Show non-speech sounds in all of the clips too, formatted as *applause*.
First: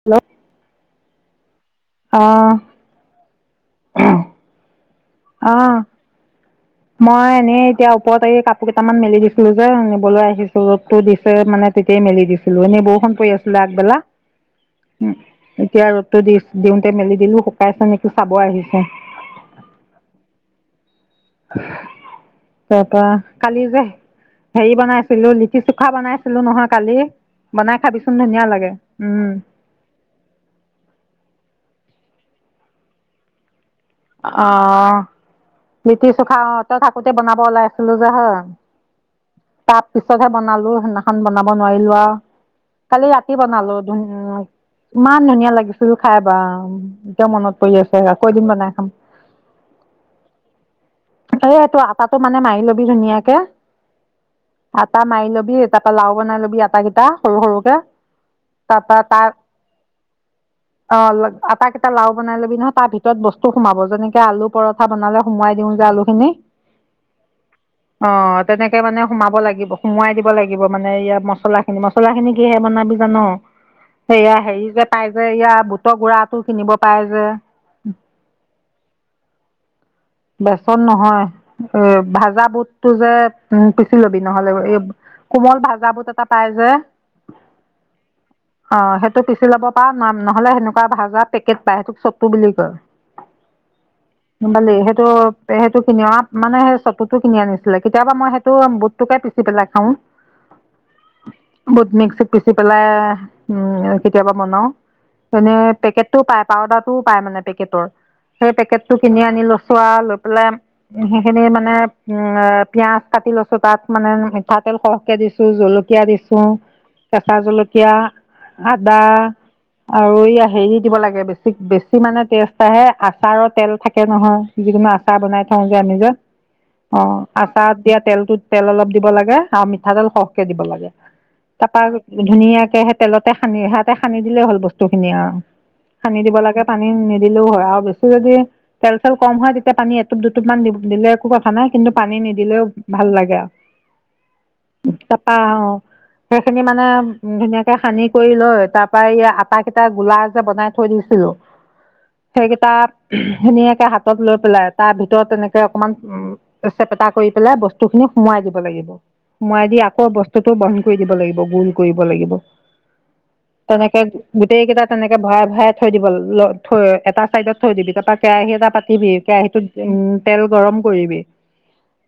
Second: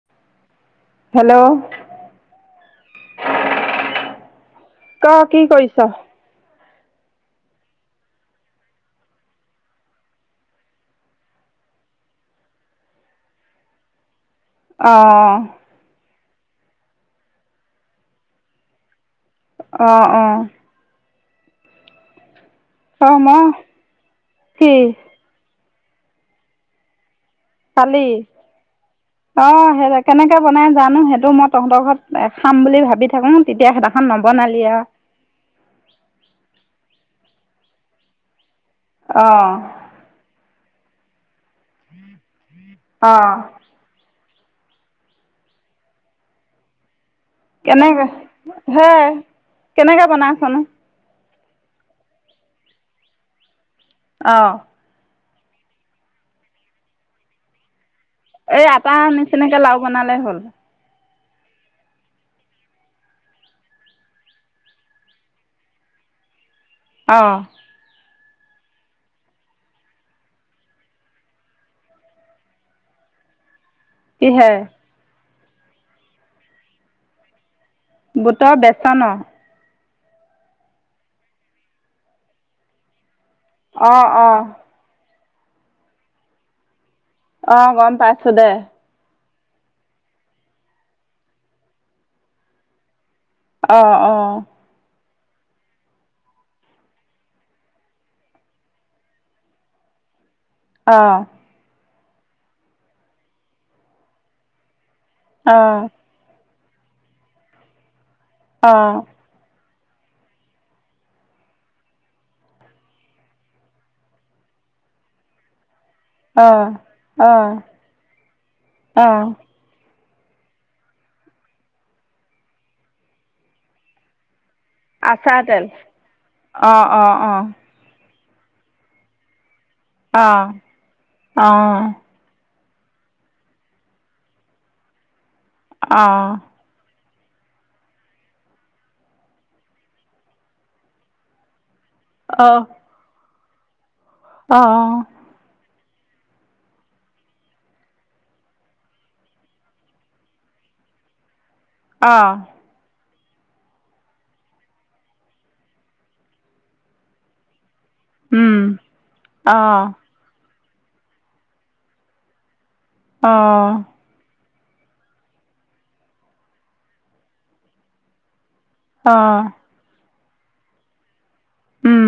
Hello hello অহ ক কি কৰিছ মই এনেই এতিয়া ওপতে এই কাপোৰ কেইটামান মেলি দিছিলো যে নিবলৈ আহিছো ৰদো দিছে মানে তেতিয়াই মেলি দিছিলো এনেই বৰষুণ পৰি আছিলে আগবেলা অ উ এতিয়া ৰদতো দিছে দিওঁতে মেলি দিলো শুকাইচে নেকি চাব আহি হে অহ অ হুমহ তাৰ পৰা অ মই কালি যে কি হেৰি বনাইছিলো লি তি চুখা বনাইছিলো নহয় কালি বনাই কালি খাবিচোন ধুনীয়া লাগে উম অ সেই কেনেকে বনাই জানো সেইটো মই তহঁতৰ ঘৰত খাম বুলি ভাবি থাকো তেতিয়া সে অ মিতি চুখা অ টা থাক তে বনাব ওলাই আছিলো যে হ অ তাৰ পিছতহে বনালো সেইদিনা খন বনা ব নোৱাৰিলোঁ আৰু কালি অ ৰাতি বনালো ধুন ইমান ধুনীয়া লাগিছিল খাই বা ক মনত পৰি আছে কেনেকে আ কৌ এ দিন বনাই হে খাম কেনেকে বনাইছ নু এই এইটো আটাটো মানে মাৰি লবি ধুনীয়াকে অ আটা মাই ল বি তাপা লাও বনাই ল'বি আটা কেইটা সৰু সৰুকে এই আটা তাৰপা তাৰ নিচিনাকে লাও বনালে হ'ল আটা কেইটা লাও বনাই লবি নয়য় তাৰ ভিতৰত বস্তু সোমাব যেনেকে আলু পৰঠা বনালে সোমোৱাই দিওঁ যে আলুখিনি অঁ অ তেনেকে মানে সোমাব লাগিব সোমোৱাই দিব লাগিব মানে ইয়াত মছলা খিনি মছলা খিনি কিহে বনাবি জান সেয়া কিহে হেৰি যে পাই যে ইয়াৰ বুটৰ গু়ৰাটো কিনিব পাই যে বোতৰ বেচ তান বেচন নহয় এ ভাজা বুটতটো যে উম অ পিচি লবি অ নহ'লে এই কোমল ভাজাবুট এটা পাই যে অহ গম পাইছো দে অ সেইটো পিচি ল'ব পা নাম নহলে সেনেকুৱা ভাজা পেকেট পায় সেইটোক চকু বুলি কয় অঁ, অঁ সেইটো কিনিওৱা মানে সেই চতুটো কিনি আনিছিলে কেতিয়াবা মই সেইটো বুটটোকে পিচি পেলাই খাও অঁ মিক্সিত পিচি পেলাই উম কেতিয়াবা বনাও মানে অ পেকেটটো পাই পাউদাৰ টোও পায় মানে পেকেটৰ সেই পেকেটটো অ কিনি আনি লো চোৱা লৈ পেলাই, সেইখিনি মানে উম, পিয়াজ কাটি লৈছো তাত মানে মিঠাতেল সৰহকে দিছো জলক। জলকীয়া দিছো, অঁ কেঁচা অঁ জলকীয়া, আদা। অঁ আৰু ইয়া হেৰি দিব লাগে, বেছি বেছি মানে টেষ্ট আহে আচাৰৰ তেল থাকে নহয়। যিকোনো আচাৰ বনাই থওঁ যে আমি যে। অঁ অ অঁ অঁ আচাৰত দিয়া তেলটো। তেল অলপ দিব লাগে। আৰু মিঠাতেল সহকে দিব অঁ লাগে, অঁ অঁ তাৰপা ধুনীয়াকে। হে হে তেলতে সানি সাতে সানি দিলে হ'ল বস্তু খিনি আও। সানি দিব লাগে পানী নিদ। *unintelligible* নিদিলেও হয় আও বেছিভাগেই তেল চেল। কম হয় তেতিয়া পানী এটোপ দুটু মান দিলে, একো কথা নাই। কিন্তু পানী অঁ অঁ নিদিলেও ভাল লাগে আও। অঁ অঁ অঁ অঁ তাপা অ। সেইখিনি মানে, উ ধুনীয়াকে সানি কৰি লৈ, তাৰ পৰা ই আট কেইটা গোলা যে বনাই থৈ দিছিলো। সেই কেইটাত। *unintelligible* ধুনীয়াকে হাত লৈ পেলাই তাৰ ভিতৰত এনেকে অকণমান উম, চেপেটা কৰি পেলাই বস্তু। বস্তু খিনি সুমুৱাই দিব লাগে। সুমুৱাই দি আকৌ বস্তু। বহল কৰি দিব লাগিব, গুল কৰিব লাগিব। আহঁ। তেনেকে গোটেই কেইটা তেনেকে ভৰাই, ভৰাই থৈ দিব ল থৈ এটা চাইডত থৈ দিবি তাৰপৰা কেৰাহী এটা। দিবি কেৰাহীটোত উম। তেল গৰম কৰিবি।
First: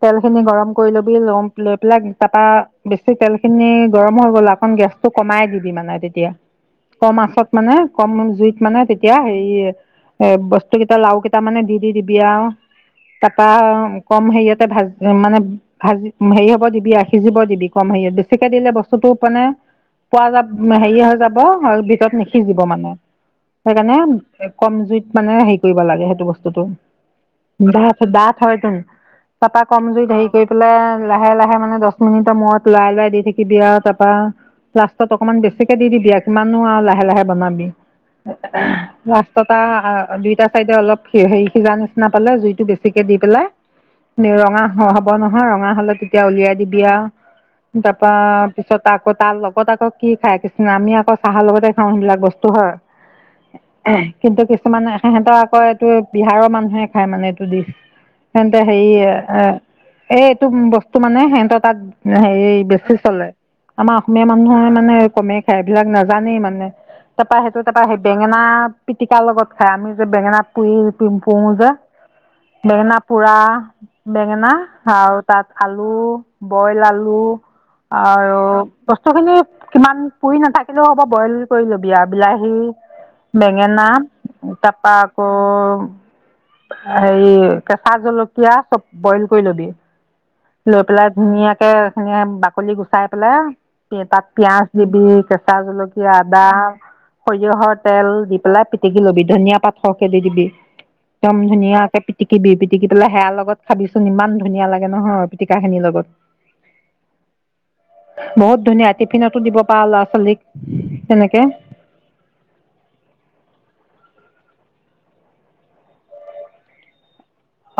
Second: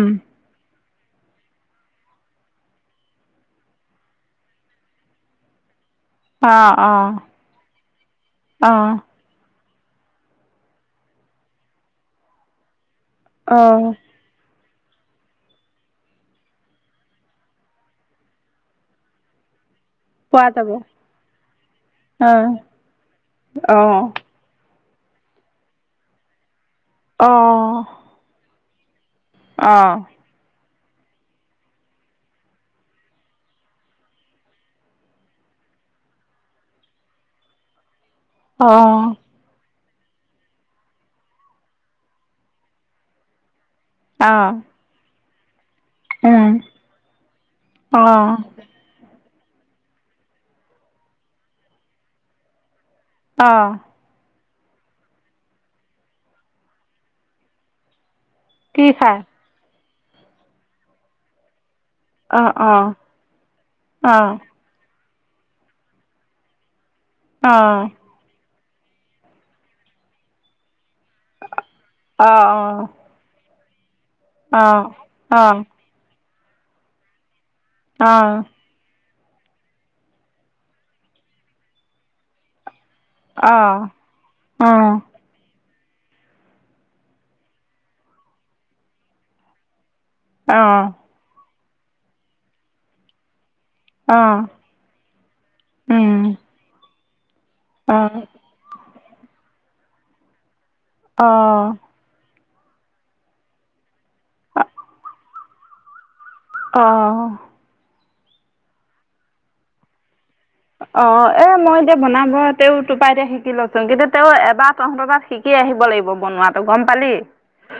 তেল খিনি গৰম। কৰি ল'বি ল'ম লৈ পেলাই তাৰাপা, বেছি তেল খিনি গৰম হৈ গ'ল আকণ গেছ টো কমাই দিবি মানে। তেতিয়া অঁ অঁ কম আচত মানে, কম জুইত মানে অঁ তেতিয়া হেই। এ বস্তুকেইটা লাও কেইটা মানে। দি দি দিবি আও। তাৰপা অঁ কম সেৰিয়ত। ভাজ মানে ভাজি হেৰি হ'ব দিবি আ, সিজিব দিবি কম হেৰি বেছিকে দিলে বস্তুটো মানে। পোৱা যা হেৰি হৈ যাব, আৰু ভিতৰত অঁ নিসিজিব মানে, অঁ সেইকাৰণে কম জুইত। মানে হেৰি কৰিব লাগে সেইটো বস্তু। অঁ বস্তুটো। দাঁ দাঁত হয় তোন। তাপা অঁ কম জুইত হেৰি কৰি পেলাই। লাহে লাহে মানে দশ মিনিটৰ মূৰত লৰাই লৰাই দি থাকিবি আৰু তাৰপৰা লাষ্টত অকমান বেছিকে দি দিবি আৰু কিমাননো আৰু লাহে লাহে বনাবি। অঁ এএআহ বাস্ততা। আ আ আ দুইটা চাইডে অলপ সেই হেৰি সিজাৰ নিচিনা পালে জুইটো বেছিকে দি পেলাই মে অঁ ৰঙা হ হ'ব ন। হা। হা হলে তেতিয়া উলিয়াই দিবি আৰু তাৰপৰা অঁ পিছত আকৌ তাৰ লগত আকৌ কি খাই কিছুমান আমি আকৌ চাহৰ লগতে খাওঁ সেইবিলাক বস্তু হয়। অঁ এ এহ্, কিন্তু কি কিছুমানে সেই সিহঁতৰ আকৈত তোৰ এই বিহাৰৰ মানুহে খাই মানে এইটো দিশ। *unintelligible* কি খাই এ-এইটো বস্তু মানে সিহঁতৰ তাত ন অঁ হেৰি অঁ বেছি চলে। আমাৰ অসমীয়া অঁ মানুহে মানে কমেই খায় এইবিলাক নাজানেই মানে। তাপা অঁ সেইটো তাপা সেই বেঙেনা পিটিকাৰ লগত খায় আমি যে বেঙেনাত পুৰি। পিম্পুঙো যে অঁ বেঙেনা পোৰা বেঙেনা অঁ অঁ আৰু তাত অঁ আলু বইল আলু আৰু অ', প্ এখিনিত কিমান পুৰি নাথাকিলেও হ'ব বইল কৰি ল'বি আৰু বিলাহী বেঙেনা, অ', অ', তাপাপ অ', হেৰি কেঁচা জলকীয়া চব বইল কৰি ল'বি। লৈ অ', পেলাই ধুনীয়াক তেলখিনিএ বাকলি গুচাই পেলাই তে তাত পিয়াঁজ দিবি, কেঁচা জলকীয়া উম, আদা সৰিয়হৰ তেল অ', দি পেলাই পিটিকি লবি, ধনীয়া পাত সকে দি দিবি। অ', একদম অ', ধুনীয়াকে পিটিক কিৱি, পিটিকি পেলাই সেয়াৰ লগত খাবি চো চোন, ইমান ধুনীয়া লাগে নহয়। পিটিকাখিনিৰ লগত। অ বহুত ধুনীয়া টিফিনতো দিব পাৱ ল'ৱা-ছোৱালীক। অ এ মই এতিয়া বনাব তেওঁ তোপা এতিয়া শিকি লচোং কিন্তু তেও এবাৰ তহঁত তাত শিকি আহিব লাগিব বনোৱাটো গম পালি?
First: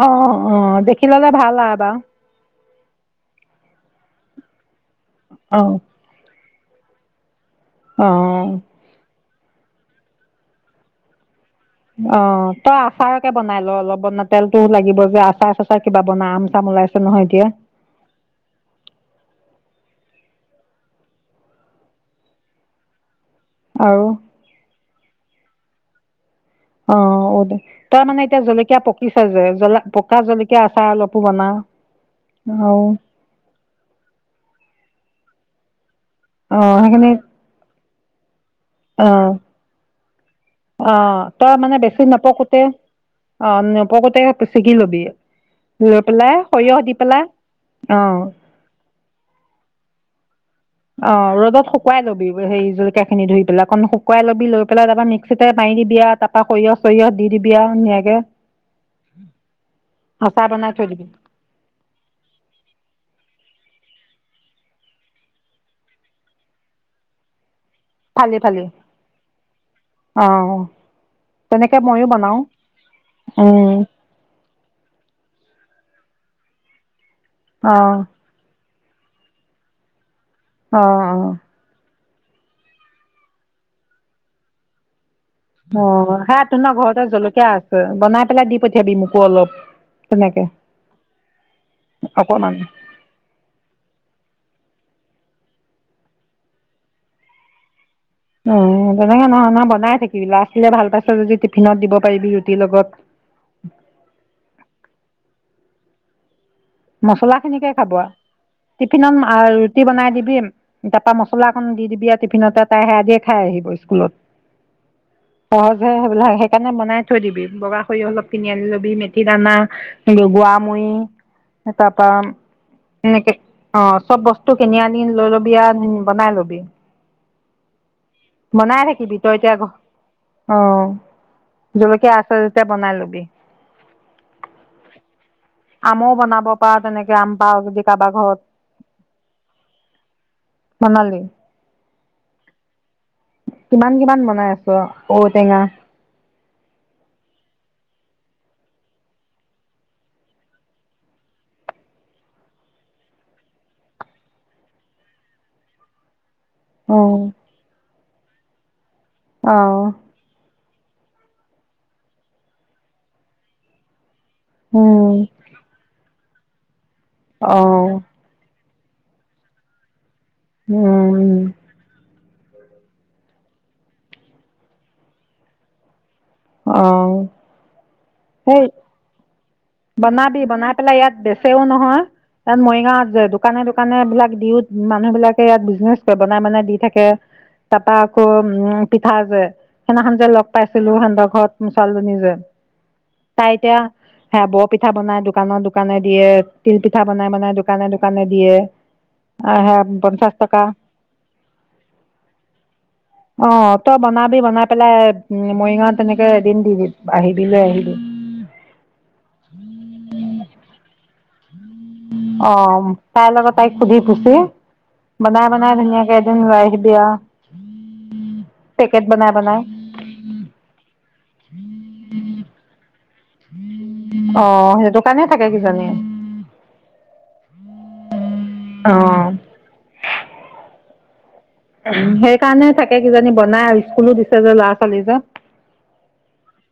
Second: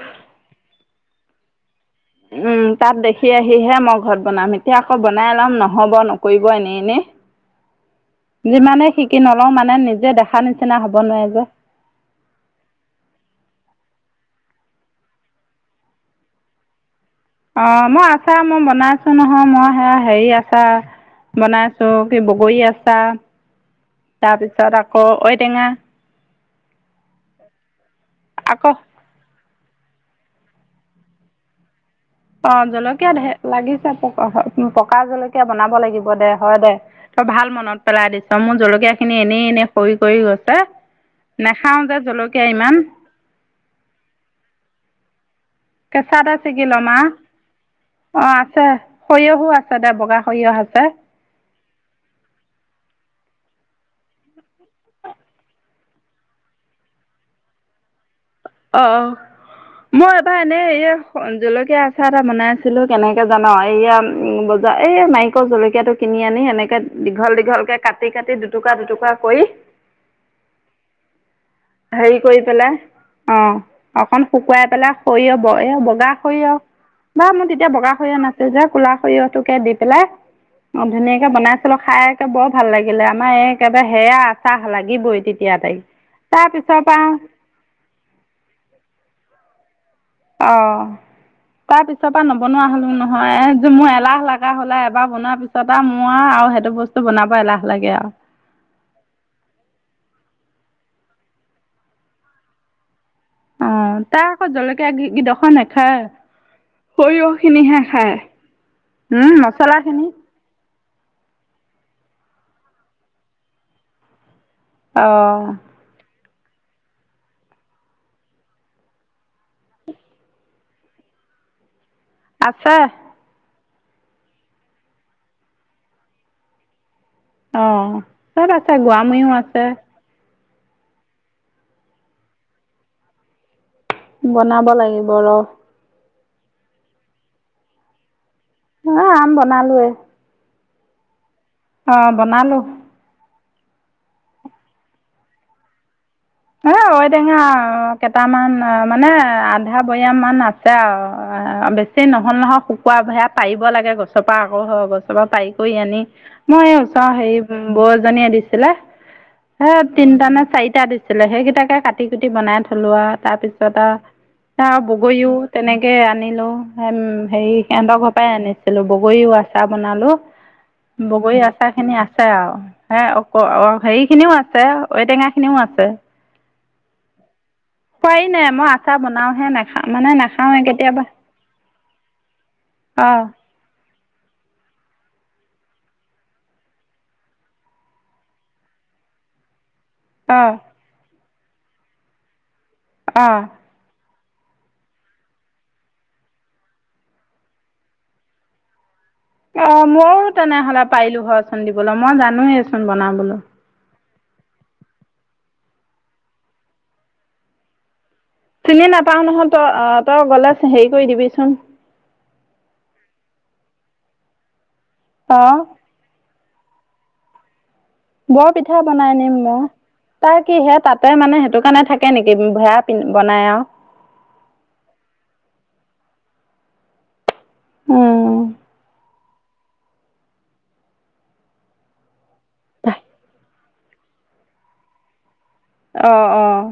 অ অ অ দেখি ললে ভাল আও এবাৰ। উ, তাত দেখি আহিহে মই ঘৰত বনাম এতিয়া আকৌ বনাই লম অ নহ'ব নকৰি কোৱা এনেনে? অ কি নলও মানে নিজে দেখা নিচিনা হব নোৱাৰে যে। অ তই আচাৰকে বনাই ল অলপ বনা তেলতো লাগিব যে আচাৰ-চাচাৰ কিবা বনা আম-চাম ওলাইছে নহয় এতিয়া অ মই আচা মই বনাইছো নহয় মই হেৰি আচা বনাইছো কি বগৰী আচা আৰু তাৰপিছত আক ক ঐ টেঙা অ দে তই মানে এতিয়া আকৌ জলকীয়া পকিছে যে জলা কা জলকীয়া আচাৰ অলপো বনা অ আৰু জলকীয়া ঢেৰ লাগিছে পকা হ প পকা জলকীয়া বনাব লাগিব হব দে হয় অ দে সেইখিনি তই ভাল মনত পেলাই দিছ মোৰ জলকীয়া অ খিনি এনেই এনেই সৰি কৰি গৈছে অ তই মানে নাখাও যে বেছি জলকীয়া নপকোতে ইমান অ নপকোতে ছিগি ল'বি লৈ কেঁচাটে পেলাই ছিগি সৰিয়হ লম দি আও পেলাই অ আছে সৰিয়হো আছে দে বগা সৰিয়হ আছে অ ৰ'দত শুকুৱাই লবি সেই জলকীয়া খিনি ধুই পেলাই অকন শুকুৱাই ল'বি লৈ পেলাই তাৰপা মিক্সিতে মাৰি দিবি আও তাৰপৰা সৰিয়হ চৰিয়হ দি দিবি আও ধুনীয়াকে অ অ মই এবাৰ আচাৰ এনে বনাই এই থৈ দিবি জলকীয়া আচাৰ এটা বনাই আছিলো কেনেকে জান এইয়া উম বজাৰ এই মাৰিক জলকীয়াটো কিনি আনি এনেকে দীঘল দীঘলকে কাটি ফালি কাটি ফালি দুটুকা দুটুকা কৰি অ তেনেকে ময়ো হেৰি বনাও কৰি পেলাই অ উম অকন শুকুৱাই পেলাই সৰিয়হ এয়া বগা সৰিয়হ বা মোৰ তেতিয়া অ বগা সৰিয়হ নাছিল যে কোলা সৰিয়হটোকে দি পেলাই অ ধুনীয়াকে বনাইছিলো খাই বৰ ভাল লাগিলে আমাৰ এই একেবাৰে সেয়া আচাহ লাগিবই তেতিয়া তাইক অ তাৰ হিয়াত তোমাৰ পিছৰ পৰা ঘৰতে জলকীয়া আছে বনাই পেলাই দি পঠিয়াবি মোকো অলপ। তেনেকে অ তাৰ পিছৰ পৰা অকমান নবনোৱা হলো নহয় এ মোৰ এলাহ লাগে। এনে হ'লে এবাৰ বনোৱাৰ পিছত আৰু মোৰ আৰু সেইটো বস্তু বনাব এলাহ লাগে আৰু উ তেনেকে নহয় নহ বনাই থাকিবি ল'ৰা ছোৱালীয়ে ভাল পাইছে যদি টিফিনত দিব পাৰিবি ৰুটিৰ লগত। অ তাৰ আকৌ জলকীয়া কিদ খ নাখায়। সৰিয়হ মচলা খিনিকে খিনিহে খাব খায় টিফিনত উম মছলা ৰুটি খিনি বনাই দিবি। তাৰাপা মছলা এখন দি দিবি টিফিনতে তাই সে আজিয়ে খাই আহিব স্কুলত। অ সহজে সেই বিলাকহে। সেই কাৰনে বনাই থৈ দিবি বগা খৰি অলপ কিনি আনি লবি মেঠি দানা লগোৱা মুৰি তাপা আছে এনেকে অ চব বস্তু কিনি আনি লৈ ল'বি আ বনাই লবি। অহ। চব আছে বনাই থাকিবি গোৱামূৰিও তই এতিয়া আছে। অ জলকীয়া আছে যেতিয়া বনাই লবি। বনাব লাগিব ৰ। আমও বনাব পাৰ তেনেকে আম পাৱ যদি কাবা ঘৰত। হয় আম বনালোয়ে। বনালি? অ বনালো। কিমান কিমান বনাই আছ ঔটেঙা। এ ঔটেঙা কেইটামান মানে আধা বয়াম মান আছে আৰু বেছি নহল নহয় শুকোৱা হেয়া পাৰিব লাগে গছৰ পৰা আকৌ হয় গছৰ পৰা পাৰি কৰি আনি মই এয়া উচ অ হেৰি বজ। জনীয়ে দিছিলে। হে অ', তিনিটানে চাইট। তে ছিলে সেইকিটাকে কাটি কুটি বনাই থলোৱা তাৰপিছত আ চা উম, বগৰিও তেনেকে আন হেল্ল উম হেৰি অ', সেনতৰ ঘৰ পৰাই আনিছে। হেল্লও বগৰীও আচা বনালো। বগৰী উম, আচা খিনি আ আছে আৰু হে হেৰিখিনিও আছে ঔটেঙাখিনিও আছে। অ', খোৱাই নাই সেই মই আচাৰ বনাওহে নে বনাবি বনাই পেলে ইয়াত বেচেও নহয়, তাত মৰিগাঁওত অঁ য দোকানে দোকানে বিলাক দিও মানুহ বিলাকে ইয়াত বিজনেচ কৰে, বনাই বনাই দি থাকে, তাপা আকৌ পিঠা যে সিদনাখন যে লগ অঁ পাইছিলো সেনতৰ ঘৰত। মোৰ ছোৱালীজনী যে অঁ তাই এতিয়া সেয়া বৰ পিঠা বনাই দোকান দোকানে দিয়ে, তিল পিঠা বনাই বনাই দোকানে দোকানে দিয়ে। আহ অ সেয়া মইও পঞ্চাশ টকা তেনেহলে পাৰিলো হয় চোন দিবলৈ, মই জানোৱেচোন বনাবলৈ। অ তই বনাবি বনাই পেলাই মৰিগাঁওত তেনেকে এদিন দিবি - আহিবি লৈ আহিবি। চিনি নাপাও। নহয় তই অ তই গ'লে হেৰি কৰি দিবিচোন অ' তাইৰ লগত তাইক সুধি পুছি বনাই অঁ বনাই ধুনীয়াকে *unintelligible* বৰপিঠা বনাই আনিম মই। তাৰ কিহে তাতে মানে সেইটো কাৰণে থাকে নেকি *unintelligible* অ' সেইটো কাৰণে থাকে কিজানি। উম অঁ। *unintelligible* সেই কাৰণে থাকে কিজানি বনাই *unintelligible* স্কুলো দিছে যে ল'ৰা ছোৱালী যে অ' অ'।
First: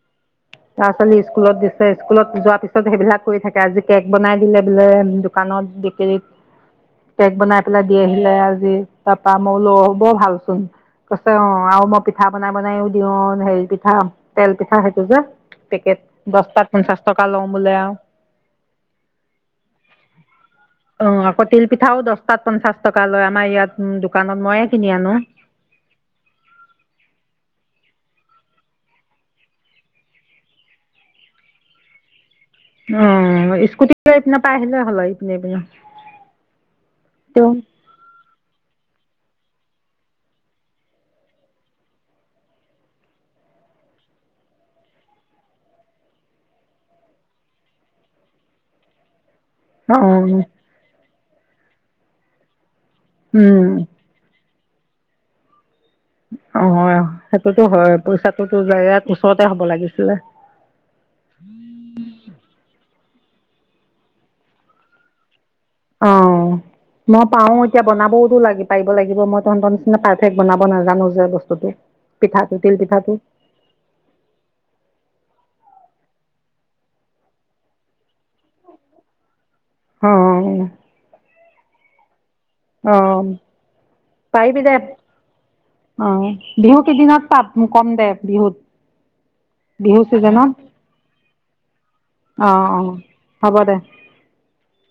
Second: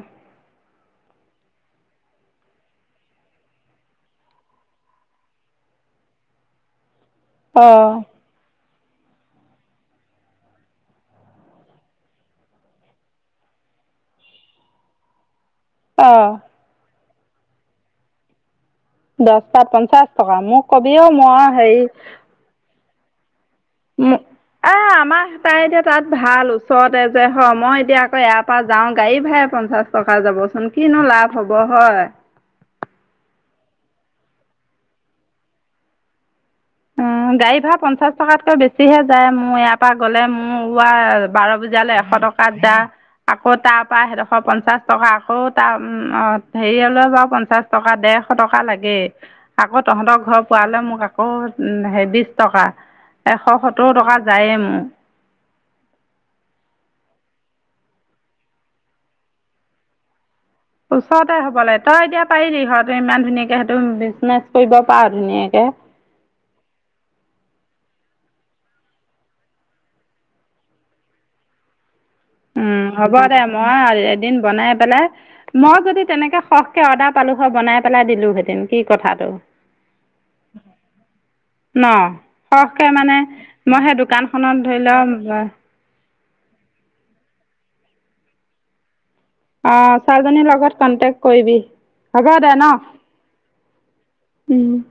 ল'ৰা ছোৱালী স্কুলত দিছে, স্কুলত যোৱাৰ পিছত সেইবিলাক কৰি থাকে, আজি কেক বনাই দিলে বোলে দোকানত, বেকেৰীত কেক বনাই অ পেলাই দি আহিলে আজি। তা পা মই বোলোঁ অ' বৰ ভালচোন, কৈছে অ' আৰু মই পিঠা বনাই বনাইও দিওঁ হেৰি পিঠা তেল পিঠা সেইটো যে পেকেট অ দচটাত পঞ্চাছ। টকা লওঁ বোলে আউ দচ তাত পঞ্চাশ টকা। মোক কবিও মই হেৰি টকালৈ আমাৰ ইয়াত দোকানত ময়ে *unintelligible* এ কিনি আনো। আমাৰ তাই এতিয়া তাত ভাল ওচৰতে যে হয়, মই এতিয়া *unintelligible* ইয়াৰ পৰা যাওঁ গাড়ী ভাৰাই পঞ্চাছ টকা যাবচোন কিনো লাভ হব হয়। অ' স্কুটি লৈ এইপিনৰ পা আহিলে হ'লহৈ ইপিনে ইপিনে অ' গাড়ী ভাৰা পঞ্চাছ টকাতকৈ বেছিহে তাই মোৰ ইয়াৰ পৰা গলে, মোৰ ওলোৱা বাৰ বজালে এশ টকাত যা, আকৌ তাৰ পৰা সেইডখৰ পঞ্চাশ টকা, আকৌ তাৰ হেৰি হলে বাৰু পঞ্চাশ টকা দেৰশ টকা লাগেই। আকৌ অ তহঁতৰ ঘৰ পোৱালৈ মোক আক। অ সেই বিশ টকা। এশ উম। সত্তৰ টকা যায়ে মোৰ। উ *inaudible* অ সেইটোতো হয়, পইচাটোতো যায়, ইয়াত ওচৰতে হব লাগিছিলে। ওচৰতে হব লাগে, তই এতিয়া পাৰিবি ঘৰতে ইমান ধুনীয়াকে সেইটো, বিজনেচ কৰিব পাৰ ধুনাকে। অ মই পাওঁ। এতিয়া বনাবওটো লাগি পাৰিব লাগিব, মই তহঁতৰ নিচিনা পাৰফেক্ট বনাব নাজানো যে বস্তুতটো। উম হ'ব দে, মই এদিন বনাই পেলাই। মই যদি তেনেকে সহ কে অৰ্দাৰ পালো হয় বনাই পেলাই দিলো। হেতেন কি কথাটো। অ ন! সৰহকে অ মানে, মই সেই দোকানখনত পাৰিবি দে ধৰিল *inaudible* অ বিহু কেইদিনত পাব কম দে বিহুত। অ বিহু ছোৱালীজনীৰ ছিজনত লগত কণ্টেক্ট কৰিবি, হ'ব অ দে অ হ'ব দে ন।